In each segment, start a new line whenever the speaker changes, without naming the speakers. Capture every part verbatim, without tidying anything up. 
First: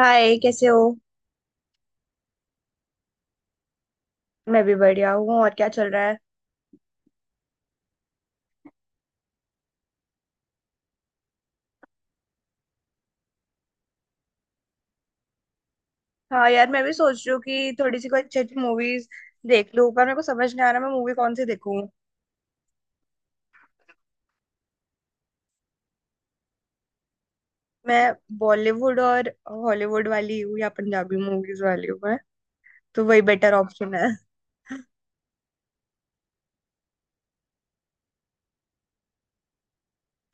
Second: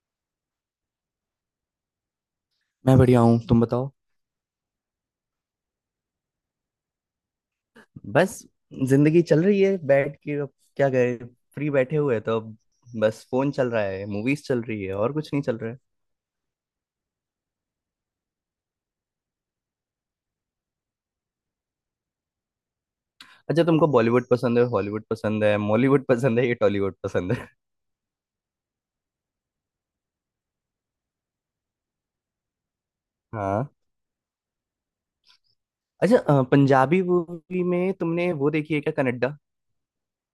हाय कैसे हो।
मैं बढ़िया हूँ। तुम बताओ।
मैं भी बढ़िया हूँ। और क्या चल रहा है।
बस जिंदगी चल रही है बैठ के अब। क्या करे? फ्री बैठे हुए हैं तो अब बस फोन चल रहा है, मूवीज चल रही है, और कुछ नहीं चल रहा है।
हाँ यार, मैं भी सोच रही हूँ कि थोड़ी सी कोई अच्छी अच्छी मूवीज देख लूँ, पर मेरे को समझ नहीं आ रहा मैं मूवी कौन सी देखूँ।
अच्छा, तुमको बॉलीवुड पसंद है, हॉलीवुड पसंद है, मॉलीवुड पसंद है, या टॉलीवुड पसंद है?
मैं बॉलीवुड और हॉलीवुड वाली हूँ या पंजाबी मूवीज वाली हूँ, मैं तो वही बेटर
हाँ।
ऑप्शन है।
अच्छा, अ, पंजाबी मूवी में तुमने वो देखी है क्या, कनाडा?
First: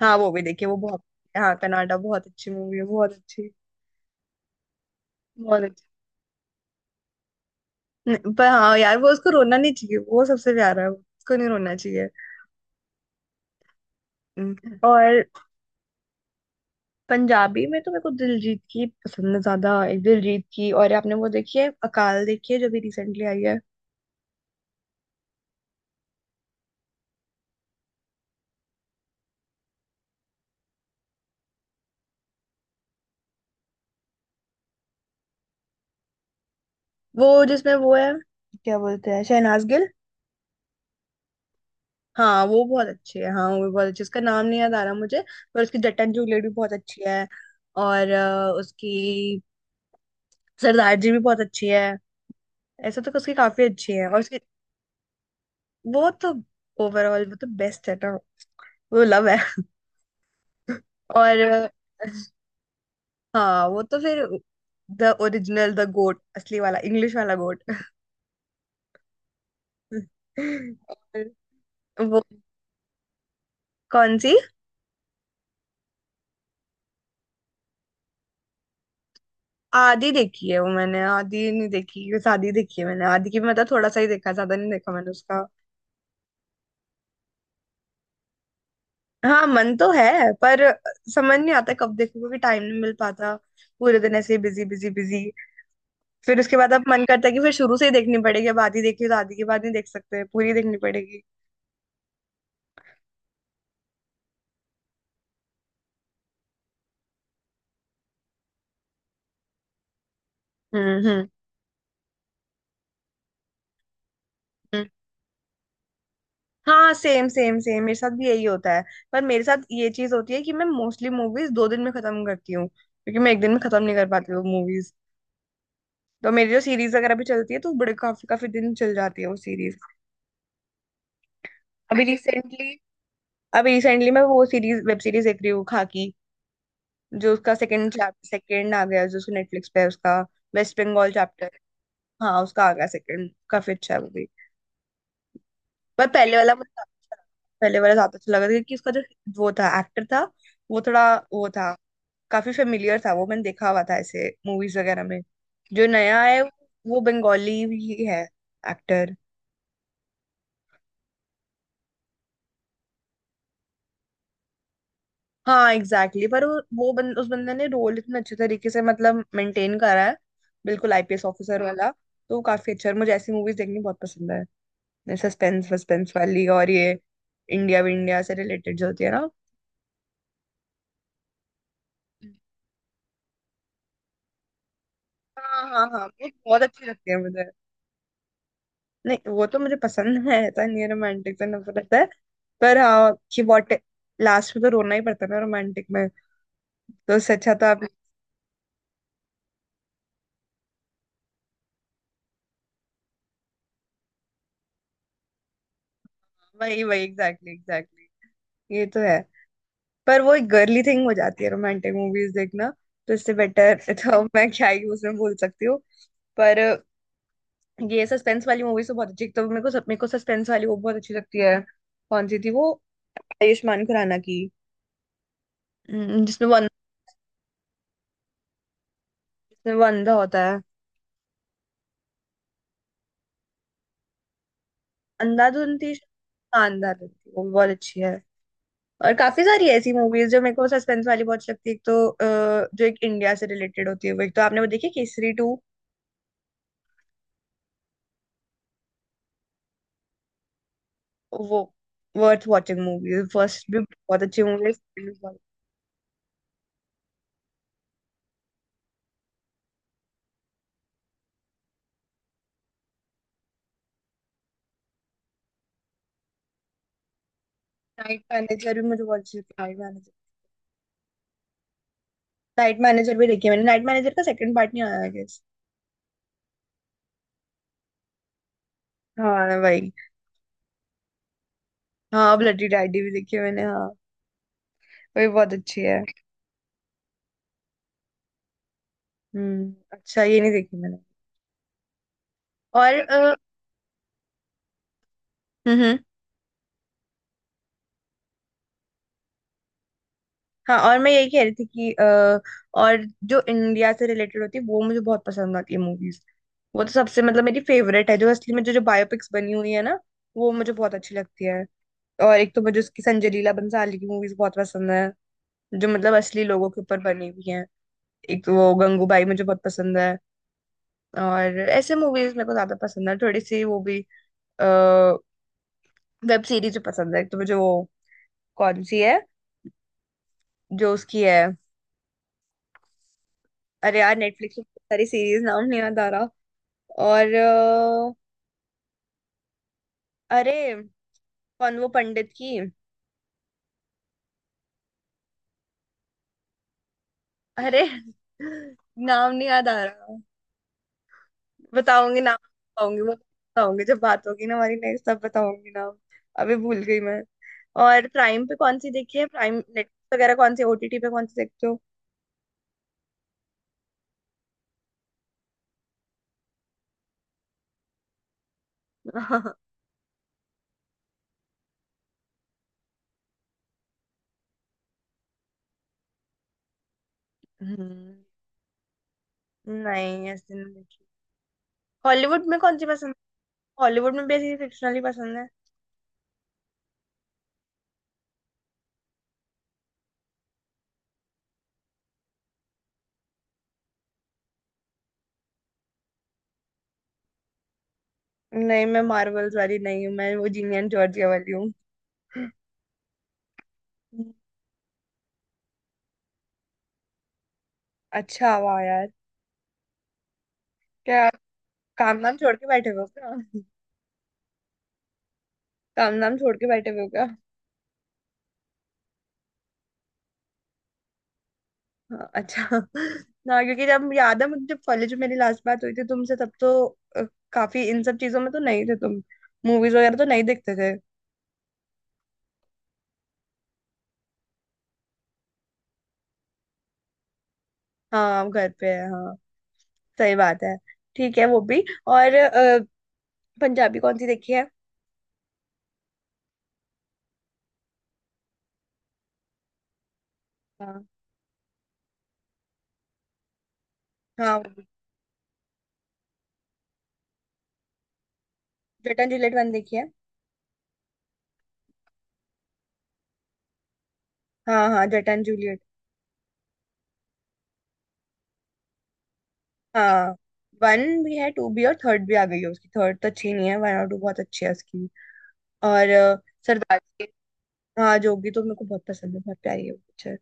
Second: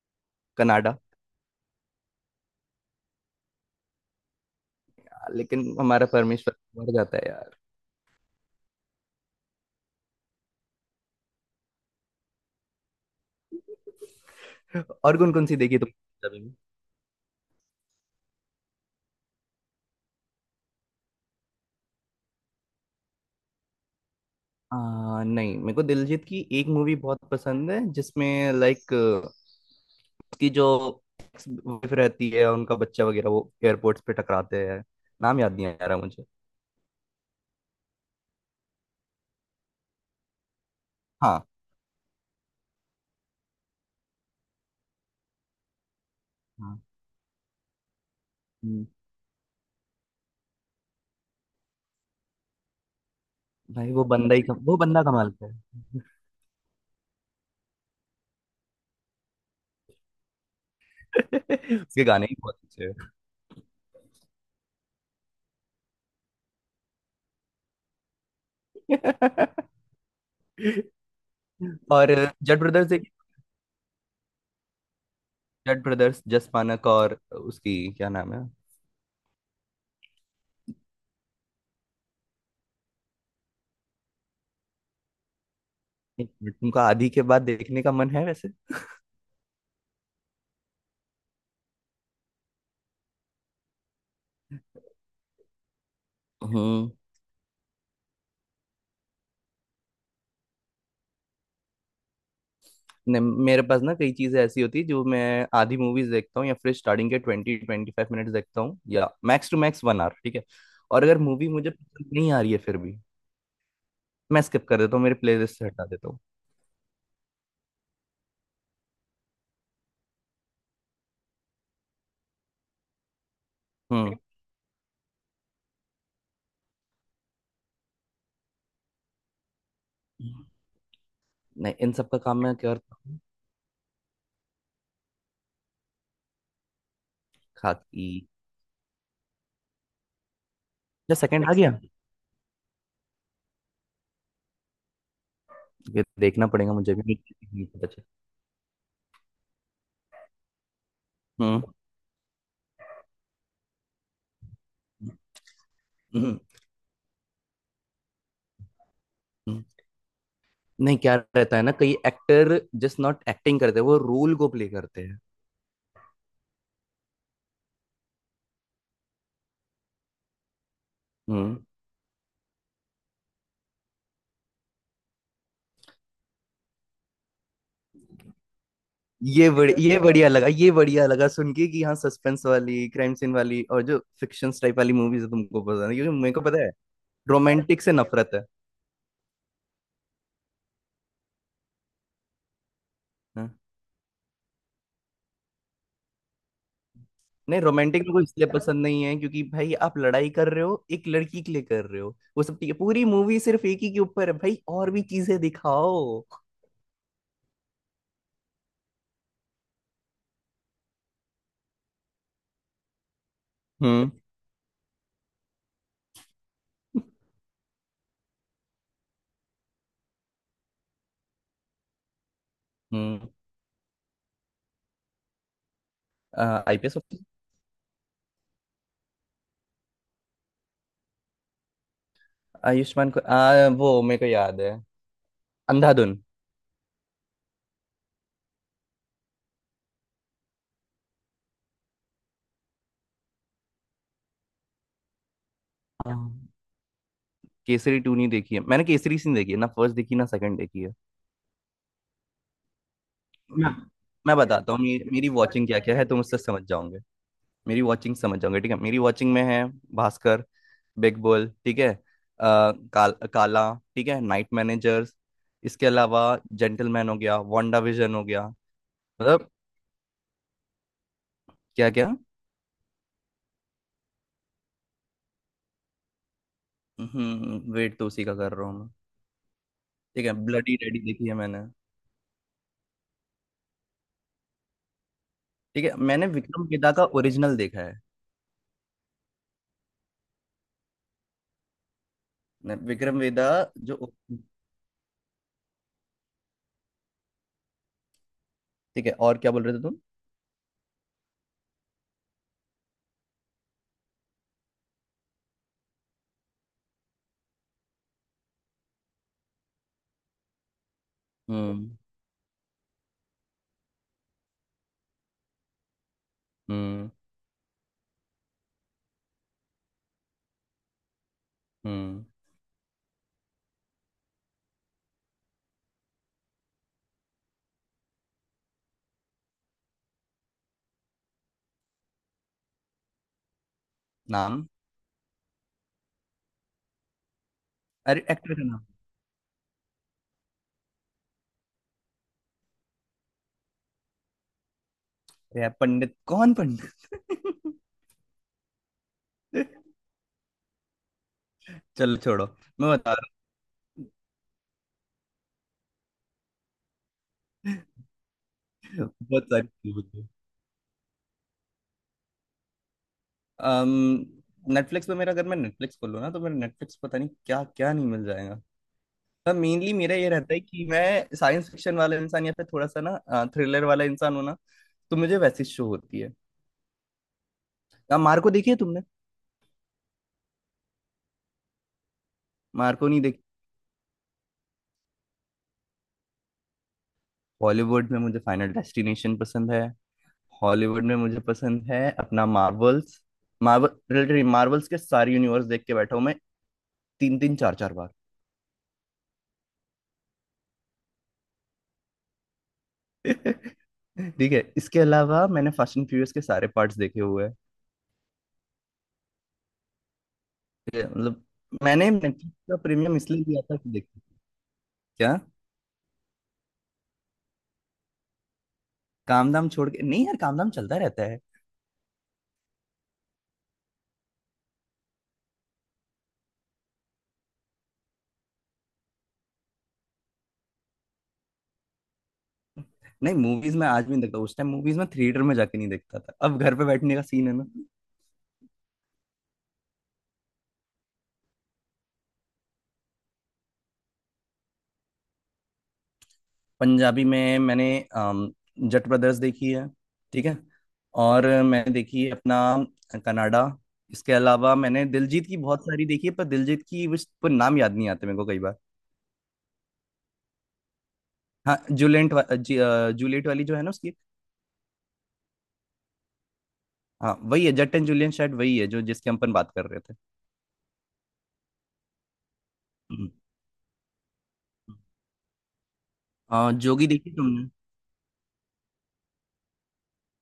हाँ वो भी देखिए वो
कनाडा।
बहुत। हाँ कनाडा बहुत अच्छी मूवी है, बहुत अच्छी। बहुत
लेकिन
अच्छी।
हमारा परमेश्वर मर जाता है यार।
नहीं, पर हाँ यार वो उसको रोना नहीं चाहिए, वो सबसे प्यारा है। उसको नहीं रोना चाहिए। हम्म,
और
और
कौन कौन सी देखी तुमने पंजाबी में?
पंजाबी में तो मेरे को दिलजीत की पसंद है ज्यादा, एक दिलजीत की। और आपने वो देखी है अकाल, देखी है जो भी रिसेंटली आई है।
आ, नहीं, मेरे को दिलजीत की एक मूवी बहुत पसंद है, जिसमें लाइक उसकी जो वाइफ रहती है, उनका बच्चा वगैरह, वो एयरपोर्ट्स पे टकराते हैं। नाम याद नहीं आ रहा मुझे।
वो जिसमें वो है, क्या बोलते हैं, शहनाज गिल।
हाँ,
हाँ वो बहुत अच्छी है। हाँ वो बहुत अच्छी है। उसका नाम नहीं याद आ रहा मुझे। पर उसकी जटन जूलियट भी बहुत
हाँ।
अच्छी है। और अ,
हम्म।
उसकी सरदार जी भी बहुत अच्छी है। ऐसे तो उसकी काफी अच्छी
भाई वो
है और
बंदा
उसकी।
ही कम, वो बंदा कमाल का है।
वो तो ओवरऑल वो तो बेस्ट है ना। वो लव है। और
उसके गाने ही बहुत अच्छे हैं।
हाँ वो तो फिर द ओरिजिनल द गोट, असली वाला इंग्लिश वाला गोट। और
और
वो
जट ब्रदर्स एक,
कौन सी।
जट ब्रदर्स जस मानक और उसकी, क्या नाम है?
आधी देखी है वो मैंने, आधी नहीं देखी, बस आधी देखी है मैंने, आधी की भी मतलब थोड़ा सा ही देखा, ज्यादा नहीं देखा मैंने उसका।
एक मिनट, तुमका आधी के बाद देखने का मन है वैसे?
हाँ मन तो है, पर समझ नहीं आता कब देखूं क्योंकि टाइम नहीं मिल पाता। पूरे दिन ऐसे बिजी बिजी बिजी, फिर उसके बाद अब
हम्म।
मन करता है कि फिर शुरू से ही देखनी पड़ेगी, अब आधी देखी तो आधी के बाद नहीं देख सकते, पूरी देखनी पड़ेगी।
नहीं, मेरे पास ना कई चीज़ें ऐसी होती है जो मैं आधी मूवीज देखता हूँ, या फिर स्टार्टिंग के ट्वेंटी ट्वेंटी फाइव मिनट्स देखता हूँ, या max to max one hour, ठीक है।
हम्म
और अगर
हम्म।
मूवी मुझे पसंद नहीं आ रही है फिर भी, मैं स्किप कर देता हूँ, मेरे प्लेलिस्ट से हटा देता हूँ।
हाँ, सेम सेम सेम मेरे साथ भी यही होता है। पर मेरे साथ ये चीज होती है कि मैं मोस्टली मूवीज दो दिन में खत्म करती हूँ, क्योंकि मैं एक दिन में खत्म नहीं कर
हम्म।
पाती हूँ मूवीज। तो मेरी जो सीरीज वगैरह भी चलती है तो बड़े काफी काफी दिन चल जाती है वो सीरीज।
नहीं, इन
अभी
सब का काम मैं क्या
रिसेंटली
करता हूँ।
अभी रिसेंटली मैं वो सीरीज, वेब सीरीज, देख रही हूँ, खाकी। जो उसका सेकंड,
खाकी?
सेकंड आ गया जो, उसको नेटफ्लिक्स पे है, उसका वेस्ट बंगाल
या सेकंड
चैप्टर।
आ गया?
हाँ उसका आ गया सेकंड, काफी अच्छा है वो भी।
ये
पर पहले
देखना
वाला मुझे
पड़ेगा,
ज्यादा
मुझे भी
अच्छा लगा।
नहीं
पहले
पता
वाला
चला।
ज्यादा अच्छा लगा क्योंकि उसका जो वो था, एक्टर था, वो थोड़ा वो
हम्म।
था, काफी फेमिलियर था, वो मैंने देखा हुआ था ऐसे मूवीज वगैरह में। जो नया
हम्म। हम्म।
है वो बंगाली ही है, एक्टर।
हम्म। नहीं, क्या रहता है ना, कई एक्टर जस्ट नॉट एक्टिंग करते, वो रोल को प्ले करते हैं।
हाँ एग्जैक्टली exactly, पर वो वो बन, उस बंदे ने रोल इतने अच्छे तरीके से मतलब मेंटेन करा है, बिल्कुल आईपीएस
हम्म।
ऑफिसर वाला, तो वो काफी अच्छा है। और मुझे ऐसी मूवीज देखनी बहुत पसंद है, सस्पेंस वस्पेंस वाली, और ये इंडिया विंडिया से रिलेटेड जो होती है ना।
ये बड़, ये बढ़िया लगा ये बढ़िया लगा सुन के कि हाँ, सस्पेंस वाली, क्राइम सीन वाली, और जो फिक्शन टाइप वाली मूवीज
हाँ
तुमको
हाँ
पसंद है,
हाँ
क्योंकि
वो
मेरे को
बहुत
पता है।
अच्छी लगती है मुझे।
रोमांटिक से नफरत है।
नहीं वो तो मुझे पसंद है, ऐसा नहीं रोमांटिक से नफरत रहता है। पर हाँ कि
हाँ।
वॉट, लास्ट में तो रोना ही पड़ता है ना रोमांटिक में, तो उससे अच्छा
नहीं,
तो आप।
रोमांटिक मेरे को इसलिए पसंद नहीं है क्योंकि भाई, आप लड़ाई कर रहे हो, एक लड़की के लिए कर रहे हो, वो सब ठीक है, पूरी मूवी सिर्फ एक ही के ऊपर है। भाई, और भी चीजें दिखाओ।
वही वही एग्जैक्टली एग्जैक्टली। ये तो है। पर वो एक गर्ली थिंग हो जाती है रोमांटिक मूवीज देखना, तो इससे बेटर
हम्म।
तो मैं क्या ही उसमें बोल सकती हूँ। पर ये सस्पेंस वाली मूवीज तो बहुत अच्छी, तो मेरे को मेरे को सस्पेंस वाली वो बहुत अच्छी लगती है। कौन सी थी वो
हम्म।
आयुष्मान खुराना की। हम्म, जिसमें वो अंधा,
आई पी आई।
जिसमें वो अंधा होता,
आयुष्मान को, आ, वो मेरे को याद है,
अंधाधुन थी,
अंधाधुन।
शानदार थी। वो भी बहुत अच्छी है। और काफी सारी ऐसी मूवीज जो मेरे को सस्पेंस वाली बहुत अच्छी लगती है। एक तो अ, जो एक इंडिया से रिलेटेड होती है वो, एक तो आपने वो देखी केसरी टू।
हाँ। केसरी टू नहीं देखी है मैंने, केसरी सीन देखी है, ना फर्स्ट देखी ना सेकंड देखी है।
वो वर्थ वॉचिंग मूवी, फर्स्ट
मैं
भी बहुत
मैं
अच्छी मूवी
बताता हूँ मेरी, मेरी
है।
वॉचिंग क्या क्या है, तुम उससे समझ जाओगे। मेरी वॉचिंग समझ जाओगे, ठीक है। मेरी वॉचिंग में है भास्कर, बिग बुल, ठीक है, आ, काल, काला, ठीक है, नाइट मैनेजर्स, इसके अलावा जेंटलमैन हो गया, वांडा विजन
नाइट
हो गया।
मैनेजर भी मुझे बहुत अच्छी
मतलब,
लगती है, नाइट मैनेजर।
क्या क्या।
नाइट मैनेजर भी देखी है मैंने, नाइट मैनेजर का सेकंड पार्ट नहीं आया गेस।
हम्म, वेट तो उसी का कर रहा हूँ मैं।
हाँ भाई।
ठीक है, ब्लडी रेडी देखी है मैंने।
हाँ ब्लडी डैडी भी देखी है मैंने, हाँ वो भी बहुत अच्छी
ठीक है,
है।
मैंने विक्रम वेदा का ओरिजिनल देखा है।
हम्म, अच्छा ये नहीं देखी मैंने।
मैं-
और
विक्रम
अ,
वेदा जो,
हम्म।
ठीक है। और क्या बोल रहे थे तुम?
हाँ और मैं यही कह रही थी कि अ, और जो इंडिया से रिलेटेड होती है वो मुझे बहुत पसंद आती है मूवीज। वो तो सबसे मतलब मेरी फेवरेट है, जो असली में जो जो बायोपिक्स बनी हुई है ना, वो मुझे बहुत अच्छी लगती है।
हम्म।
और एक तो मुझे उसकी संजय लीला बंसाली की मूवीज बहुत पसंद है, जो मतलब असली लोगों के ऊपर
हम्म।
बनी हुई है। एक तो वो गंगूबाई मुझे बहुत पसंद है। और ऐसे
हम्म।
मूवीज मेरे को ज्यादा पसंद है, थोड़ी सी वो भी वेब सीरीज पसंद है। एक तो मुझे वो कौन सी है जो उसकी है, अरे यार नेटफ्लिक्स पे
नाम?
बहुत सारी सीरीज, नाम नहीं याद आ रहा। और अ,
अरे, एक्टर का नाम।
अरे कौन वो पंडित की,
अरे यार, पंडित कौन पंडित?
अरे नाम नहीं याद आ रहा।
चलो
बताऊंगी, नाम
छोड़ो, मैं
बताऊंगी, वो
बता रहा
बताऊंगी जब बात होगी ना हमारी नेक्स्ट, तब बताऊंगी नाम। अभी भूल गई मैं।
हूँ।
और प्राइम पे कौन सी देखी है,
बहुत
प्राइम
सारी चीजें
नेटफ्लिक्स
होती हैं।
वगैरह कौन सी, ओटीटी पे कौन सी देखते हो।
अम्म नेटफ्लिक्स पे मेरा, अगर मैं नेटफ्लिक्स खोलूँ ना, तो मेरा नेटफ्लिक्स पता नहीं क्या क्या नहीं मिल जाएगा।
हम्म,
मेनली मेरा ये रहता है कि मैं साइंस फिक्शन वाला इंसान या फिर थोड़ा सा ना थ्रिलर वाला इंसान हूँ ना, तो मुझे वैसी शो होती है। अब मार्को देखी है तुमने?
नहीं ऐसे नहीं देखी। हॉलीवुड में कौन सी पसंद
मार्को नहीं
है?
देखी।
हॉलीवुड में बेसिकली फिक्शनल ही पसंद है।
बॉलीवुड में मुझे फाइनल डेस्टिनेशन पसंद है। हॉलीवुड में मुझे पसंद है अपना मार्वल्स। मार्वल रिलेटेड, मार्वल्स के सारे यूनिवर्स देख के बैठा हूं मैं तीन तीन, चार चार बार।
नहीं मैं मार्वल्स वाली नहीं हूँ, मैं वो जीनियन जॉर्जिया वाली हूँ।
ठीक है, इसके अलावा मैंने फास्ट एंड फ्यूरियस के सारे पार्ट्स देखे हुए हैं।
अच्छा वाह यार।
ठीक है,
क्या,
मतलब मैंने
काम नाम
नेटफ्लिक्स
छोड़ के
का
बैठे हुए हो
प्रीमियम इसलिए
क्या।
लिया था कि देखो। क्या?
काम नाम छोड़ के बैठे हुए हो क्या।
काम धाम छोड़ के नहीं यार, काम धाम चलता रहता है।
हाँ, अच्छा। ना क्योंकि जब याद है मुझे, जब कॉलेज में मेरी लास्ट बात हुई थी तुमसे, तब तो अ, काफी इन सब चीजों में तो नहीं थे तुम, मूवीज वगैरह तो नहीं देखते थे।
नहीं, मूवीज में आज भी नहीं देखता, उस टाइम मूवीज में थिएटर में जाके नहीं देखता था, अब घर पे बैठने का सीन है ना।
हाँ हम घर पे है, हाँ सही बात है। ठीक है वो भी। और अ, पंजाबी कौन सी देखी है।
पंजाबी में मैंने अम, जट ब्रदर्स देखी है, ठीक है।
हाँ
और मैंने देखी है अपना कनाडा। इसके
हाँ वो
अलावा
भी।
मैंने दिलजीत की बहुत सारी देखी है, पर दिलजीत की उस पर नाम याद नहीं आते मेरे को कई बार।
जटन जूलियट वन देखी है।
हाँ, जूलेंट वा, जी, अ, जूलियट वाली जो है ना उसकी।
हाँ हाँ जटन जूलियट।
हाँ वही है, जट एंड जूलियन शायद वही है जो जिसके हम अपन बात कर रहे थे।
हाँ वन भी है, टू भी, और थर्ड भी आ गई है उसकी। थर्ड तो
हम्म।
अच्छी नहीं है, वन और टू बहुत अच्छी है उसकी। और अ,
आ,
सरदार।
जोगी देखी तुमने?
हाँ जोगी तो मेरे को बहुत पसंद है, बहुत प्यारी है वो पिक्चर।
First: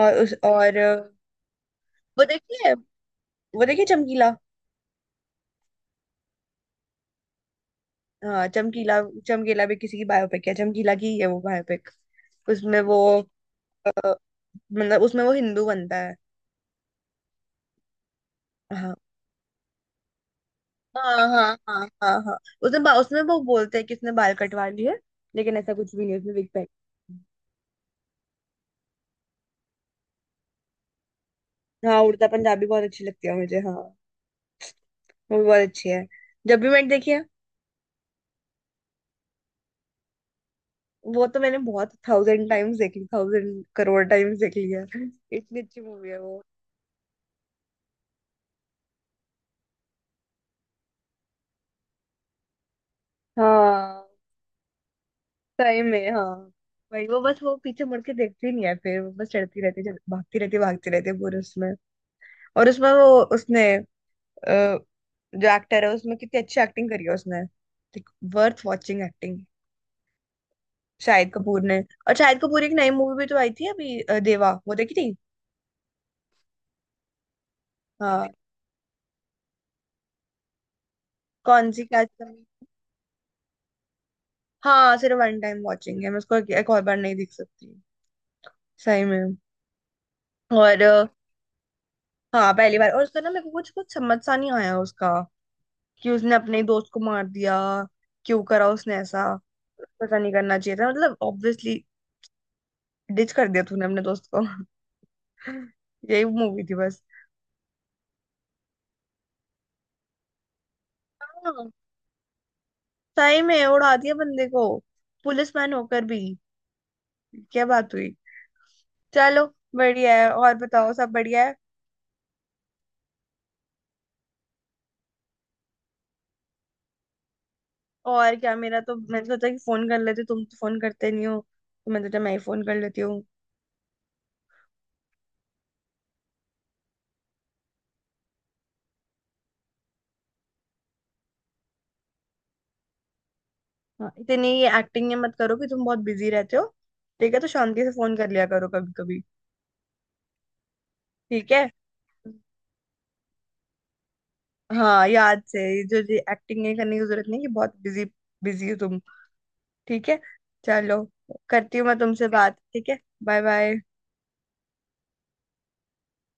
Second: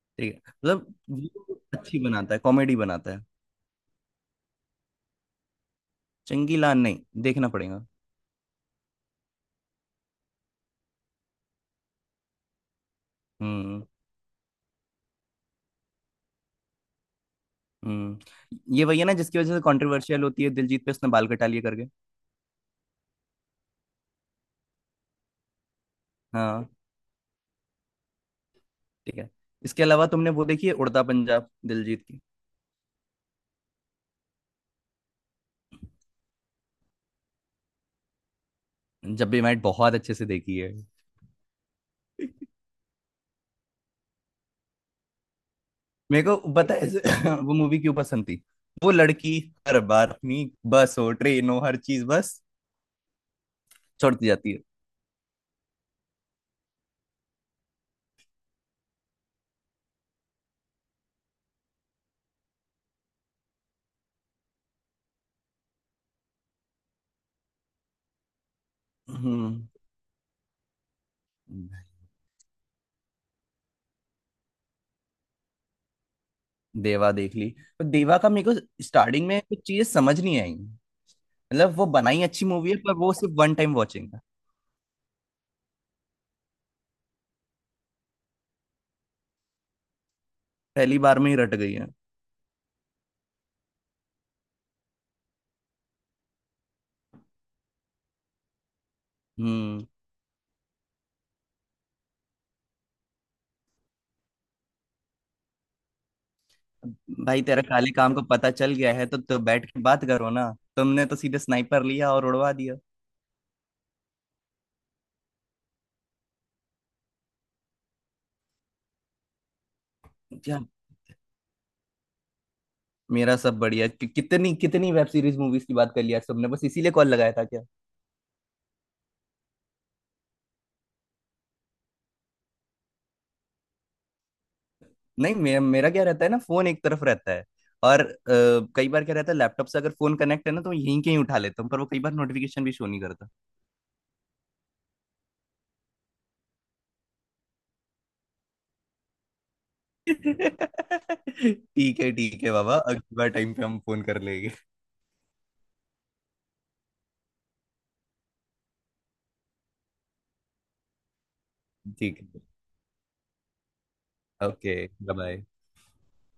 और उस
ठीक है,
और अ,
मतलब वो अच्छी
वो
बनाता है,
देखी है,
कॉमेडी बनाता है।
वो देखिए चमकीला।
चंगीलाल नहीं? देखना पड़ेगा।
हाँ चमकीला। चमकीला भी किसी की बायोपिक है, चमकीला की ही है वो बायोपिक। उसमें वो
हम्म।
अ, मतलब उसमें वो हिंदू बनता है।
हम्म, ये
हाँ
वही है ना जिसकी वजह से कंट्रोवर्शियल होती है दिलजीत पे, उसने
हाँ
बाल कटा
हाँ
लिए करके।
हाँ हाँ हाँ। उसमें बा, उसमें वो बोलते हैं कि उसने बाल कटवा लिए, लेकिन ऐसा कुछ भी नहीं, उसने विग पहन।
हाँ। ठीक है, इसके अलावा तुमने वो देखी है उड़ता पंजाब
हाँ
दिलजीत की?
उड़ता पंजाबी बहुत अच्छी लगती है मुझे, हाँ वो भी बहुत अच्छी है। जब भी मैंने देखी है,
जब भी मैट बहुत अच्छे से देखी
वो तो मैंने बहुत
है।
थाउजेंड टाइम्स देख ली, थाउजेंड करोड़ टाइम्स देख ली है। इतनी अच्छी मूवी है
मेरे को
वो।
पता है वो मूवी क्यों पसंद थी। वो लड़की हर बार अपनी बस हो, ट्रेन हो, हर चीज बस
हाँ
छोड़ती जाती है।
सही में। हाँ भाई वो बस, वो पीछे मुड़ के देखती नहीं है, फिर वो बस चढ़ती रहती है, चढ़- भागती रहती है, भागती रहती है पूरे उसमें। और उसमें वो उसने अ, जो एक्टर है उसमें, कितनी अच्छी एक्टिंग करी है उसने, worth watching acting,
hmm.
Shahid Kapoor ने। और शाहिद कपूर की एक नई मूवी भी तो आई थी अभी, अ, देवा, वो देखी थी।
देवा देख ली, पर देवा
हाँ
का मेरे को स्टार्टिंग में कुछ चीजें समझ नहीं आई।
कौन
मतलब,
सी
वो
क्या।
बनाई अच्छी मूवी है, पर वो सिर्फ वन टाइम वॉचिंग है।
हाँ सिर्फ वन टाइम वॉचिंग है, मैं उसको एक एक और बार नहीं देख सकती, सही में। और अ,
पहली बार में ही रट गई है।
हाँ पहली बार। और उसका ना मेरे को कुछ कुछ समझ सा नहीं आया उसका, कि उसने अपने दोस्त को मार दिया, क्यों करा उसने ऐसा,
हम्म।
पता नहीं, करना चाहिए था मतलब ऑब्वियसली, डिच कर दिया तूने अपने दोस्त को। यही मूवी थी बस।
भाई तेरा काले काम को पता चल गया है तो, तो, बैठ के बात करो ना। तुमने तो सीधे
हाँ
स्नाइपर लिया और उड़वा दिया।
सही में उड़ा दिया बंदे को, पुलिसमैन होकर भी, क्या बात हुई। चलो बढ़िया है, और
क्या,
बताओ सब बढ़िया है।
मेरा सब बढ़िया कि, कितनी कितनी वेब सीरीज मूवीज की बात कर लिया तुमने? बस इसीलिए कॉल लगाया था।
और क्या, मेरा तो, मैंने सोचा कि फोन कर लेते तुम, तो फोन करते नहीं हो, तो मैंने सोचा मैं ही फोन कर लेती हूँ।
नहीं, मेरा मेरा क्या रहता है ना, फोन एक तरफ रहता है। और अ, कई बार क्या रहता है, लैपटॉप से अगर फोन कनेक्ट है ना, तो यहीं कहीं उठा लेता हूँ, पर वो कई बार नोटिफिकेशन भी शो नहीं करता।
हाँ, इतनी ये एक्टिंग ये मत करो कि तुम बहुत बिजी रहते हो, ठीक है, तो शांति से फोन कर लिया करो कभी कभी। ठीक है।
ठीक है, ठीक है बाबा, अगली बार टाइम पे हम फोन कर लेंगे।
हाँ याद से ये, जो ये एक्टिंग नहीं करने की जरूरत नहीं कि बहुत बिजी, बिजी हो तुम। ठीक है। चलो, करती हूँ मैं
ठीक
तुमसे
है।
बात, ठीक है। Bye bye.
ओके। बाय।